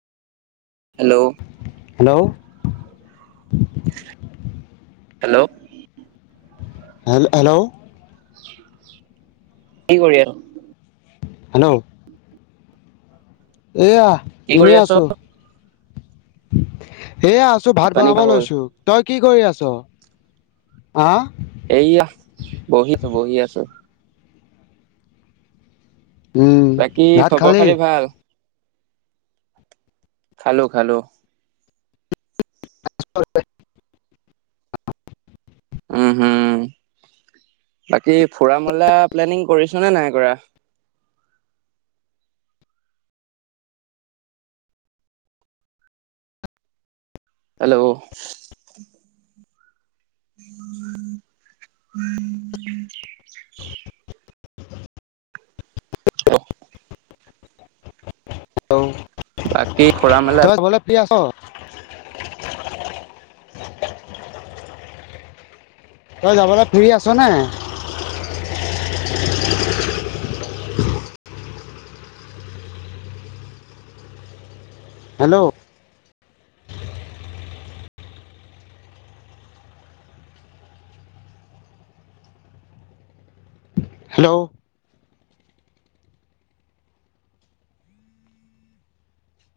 Hello, hello hello, hello hello, কি কৰি আছ? হেল্ল', এয়া কি কৰি এনেই আছ আছো। এয়া আছ ভাত পানী বনাব খোৱা হ'ল লৈছো তই কি কৰি আছ আহ? এইয়া বহিছো বহি আছো। উম, বাকী ভাত খবৰ খালি? খাতি ভাল খালো-খালো উম, হম বাকী ফুৰা মেলা প্লেনিং কৰিছ নে নাই কৰা? হেল্ল', [unintelligible] অহ, ঔ, বাকী ফুৰা মেলা তই যাবলে ফ্ৰী আছ? [inaudible] তই যাবলৈ ফ্ৰী আছ নাই? Hello, hello,